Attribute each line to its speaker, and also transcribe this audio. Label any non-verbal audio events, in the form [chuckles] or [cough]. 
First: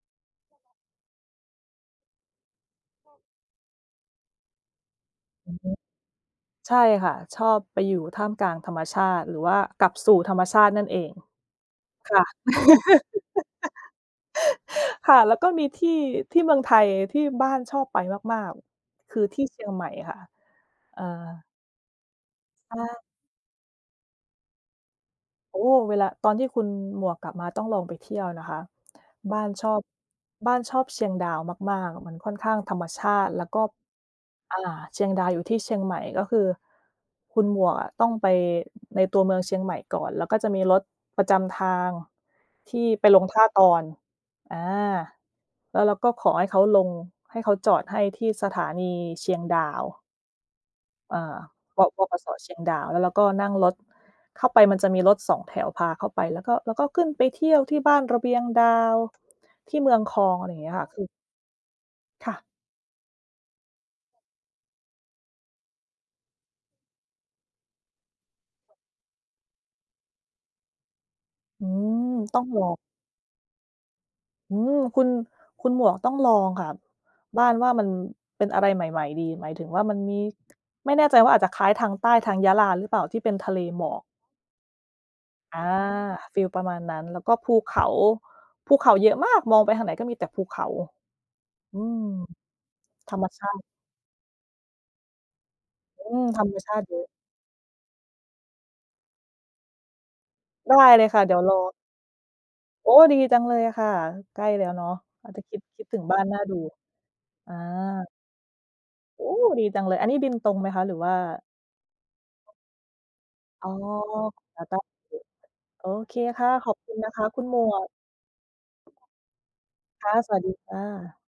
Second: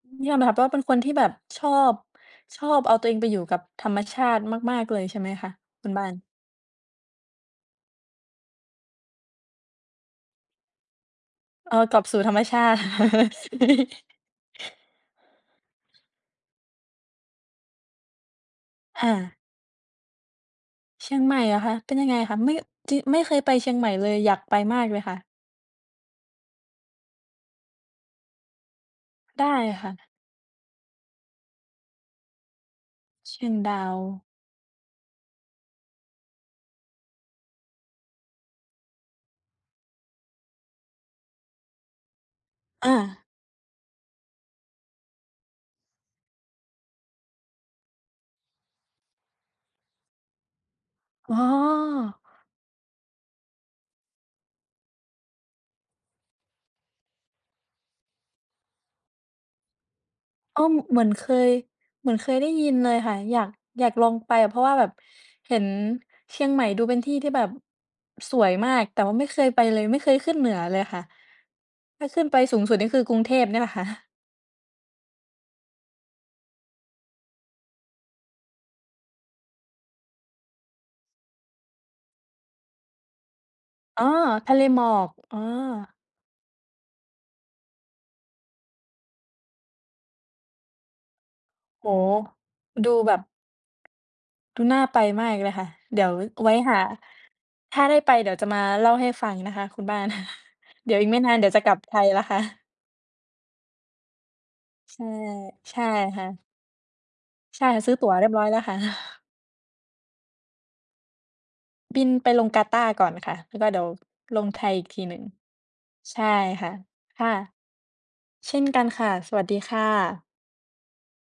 Speaker 1: นี่ยอมรับเป็นคนที่แบบชอบ ชอบเอาตัวเองไปอยู่กับธรรมชาติมาก ๆ เลยใช่ไหมค
Speaker 2: อ
Speaker 1: ะ
Speaker 2: ือฮึ
Speaker 1: คุณบ้าน?
Speaker 2: ใช่ค่ะ ชอบไปอยู่ท่ามกลางธรรมชาติ หรือว่ากลับสู่ธรรมชาตินั่นเอง
Speaker 1: เออ กลับ
Speaker 2: ค
Speaker 1: สู
Speaker 2: ่
Speaker 1: ่
Speaker 2: ะ
Speaker 1: ธรรมชาติ [chuckles] ก็ดี
Speaker 2: [laughs] ค่ะ แล้วก็มีที่ ที่เมืองไทยที่บ้านชอบไปมาก
Speaker 1: อ
Speaker 2: ๆ คือ
Speaker 1: า
Speaker 2: ที่เชียงใหม่ค่ะ เอ
Speaker 1: เชียงใหม่
Speaker 2: อ
Speaker 1: เหรอคะ เป็นยังไงคะ ไม่
Speaker 2: อา
Speaker 1: จิ ไม่เคยไปเชียงใหม่เลย อยากไปมากเลยค่ะ?
Speaker 2: โอ้ เวลา ตอนที่คุณหมวกกลับมา ต้องลองไปเที่ยวนะคะ บ้
Speaker 1: ไ
Speaker 2: า
Speaker 1: ด
Speaker 2: น
Speaker 1: ้
Speaker 2: ชอบ
Speaker 1: ค่ะ
Speaker 2: บ้านชอบเชียงดาวมาก ๆ อะมันค่อนข้างธรรมชาต
Speaker 1: เ
Speaker 2: ิ
Speaker 1: ช
Speaker 2: แล
Speaker 1: ี
Speaker 2: ้ว
Speaker 1: ยง
Speaker 2: ก็
Speaker 1: ดาว
Speaker 2: อ่า เชียงดาวอยู่ที่เชียงใหม่ ก็คือคุณหมวกอะต้องไป ในตัวเมืองเชียงใหม่ก่อน แล้วก็จะมีรถประจำทางที่
Speaker 1: อา
Speaker 2: ไปลงท่าตอน อา แล้วเราก็ขอให้เขาลง ให้เขาจอดให้ที่สถานีเชียงดาว อา
Speaker 1: อ๋อ
Speaker 2: บอก บขส. เชียงดาว แล้วเราก็นั่งรถเข้าไป มันจะมีรถสองแถวพาเข้าไป แล้วก็ แล้วก็ขึ้นไปเที่ยวที่บ้านระเบียงดาว ที่เมืองคอง อะไรอย
Speaker 1: ก
Speaker 2: ่า
Speaker 1: ็
Speaker 2: งเงี้ยค่ะ
Speaker 1: เ
Speaker 2: ค
Speaker 1: หม
Speaker 2: ื
Speaker 1: ื
Speaker 2: อ
Speaker 1: อนเคย เหมือนเค
Speaker 2: ค่
Speaker 1: ย
Speaker 2: ะ
Speaker 1: ได้ยินเลยค่ะ อยาก อยากลองไป เพราะว่าแบบเห็นเชียงใหม่ดูเป็นที่ที่แบบสวยมาก แต่ว่าไม่เคยไปเลย ไม่เคยขึ้นเหนือเลยค่ะ
Speaker 2: อืม
Speaker 1: ถ้าขึ้นไป
Speaker 2: ต้อง
Speaker 1: ส
Speaker 2: บ
Speaker 1: ูง
Speaker 2: อ
Speaker 1: สุด
Speaker 2: ก
Speaker 1: นี่คือกรุงเทพเนี่ยแหละค่ะ
Speaker 2: อืม คุณ คุณหมวกต้องลองค่ะ บ้านว่ามันเป็นอะไรใหม่ ๆ ดี หมายถึงว่ามันมี ไม่แน่ใจว่าอาจจะคล้ายทางใต้ ทางยะลาหรือเปล่า ที่เป็นทะเลหมอ
Speaker 1: อ๋
Speaker 2: ก
Speaker 1: อ ทะเลหมอก อ๋อ
Speaker 2: อา ฟิลประมาณนั้น แล้วก็ภู เขา ภูเขาเยอะมาก มองไปทางไหนก็มีแต่ภูเขา อื
Speaker 1: โอ้
Speaker 2: ม
Speaker 1: โฮ! ดูแบ
Speaker 2: ธร
Speaker 1: บ
Speaker 2: รมชาติ
Speaker 1: ดูน่าไปมากเลยค่ะ เดี๋ย
Speaker 2: อ
Speaker 1: ว
Speaker 2: ืม ธ
Speaker 1: ว
Speaker 2: ร
Speaker 1: ไว
Speaker 2: ร
Speaker 1: ้
Speaker 2: มช
Speaker 1: ห
Speaker 2: า
Speaker 1: า
Speaker 2: ติเยอะ
Speaker 1: ถ้าได้ไป เดี๋ยวจะมาเล่าให้ฟังนะคะคุณบ้าน
Speaker 2: ได
Speaker 1: [chuckles]
Speaker 2: ้
Speaker 1: เดี๋ยว
Speaker 2: เล
Speaker 1: อี
Speaker 2: ย
Speaker 1: กไ
Speaker 2: ค
Speaker 1: ม่
Speaker 2: ่ะ
Speaker 1: น
Speaker 2: เด
Speaker 1: า
Speaker 2: ี๋
Speaker 1: น
Speaker 2: ยว
Speaker 1: เดี๋ย
Speaker 2: ร
Speaker 1: วจะ ก
Speaker 2: อ
Speaker 1: ลับไทยแล้วค่ะ
Speaker 2: โอ้ ดีจังเลยอะค่ะ ใกล้แล้วเนาะ
Speaker 1: ใช่
Speaker 2: อาจจะ คิด
Speaker 1: ใช
Speaker 2: ค
Speaker 1: ่
Speaker 2: ิดถึงบ้
Speaker 1: ค
Speaker 2: า
Speaker 1: ่
Speaker 2: น
Speaker 1: ะ
Speaker 2: น่าดู อา
Speaker 1: ใช่ ซื้อตั๋วเรียบร้อยแล้วค่ะ
Speaker 2: โอ้ ดีจังเลย อันนี้บินตรงไหมคะ หรือว่า
Speaker 1: บินไปลงกาตาร์ก่อนค่ะ แล้วก
Speaker 2: อ
Speaker 1: ็
Speaker 2: ๋อ
Speaker 1: เดี๋ยวลง
Speaker 2: ก
Speaker 1: ไท
Speaker 2: าต
Speaker 1: ย
Speaker 2: า
Speaker 1: อ
Speaker 2: ร
Speaker 1: ี
Speaker 2: ์
Speaker 1: กทีหนึ่ง
Speaker 2: โอ โอเค
Speaker 1: ใช่
Speaker 2: ค่ะ
Speaker 1: ค
Speaker 2: ข
Speaker 1: ่
Speaker 2: อ
Speaker 1: ะ
Speaker 2: บคุณนะค
Speaker 1: ค
Speaker 2: ะ
Speaker 1: ่ะ
Speaker 2: คุณหมวก
Speaker 1: เช่นกันค่ะ สวัสดีค่
Speaker 2: ค่ะ
Speaker 1: ะ
Speaker 2: สวัสดีค่ะ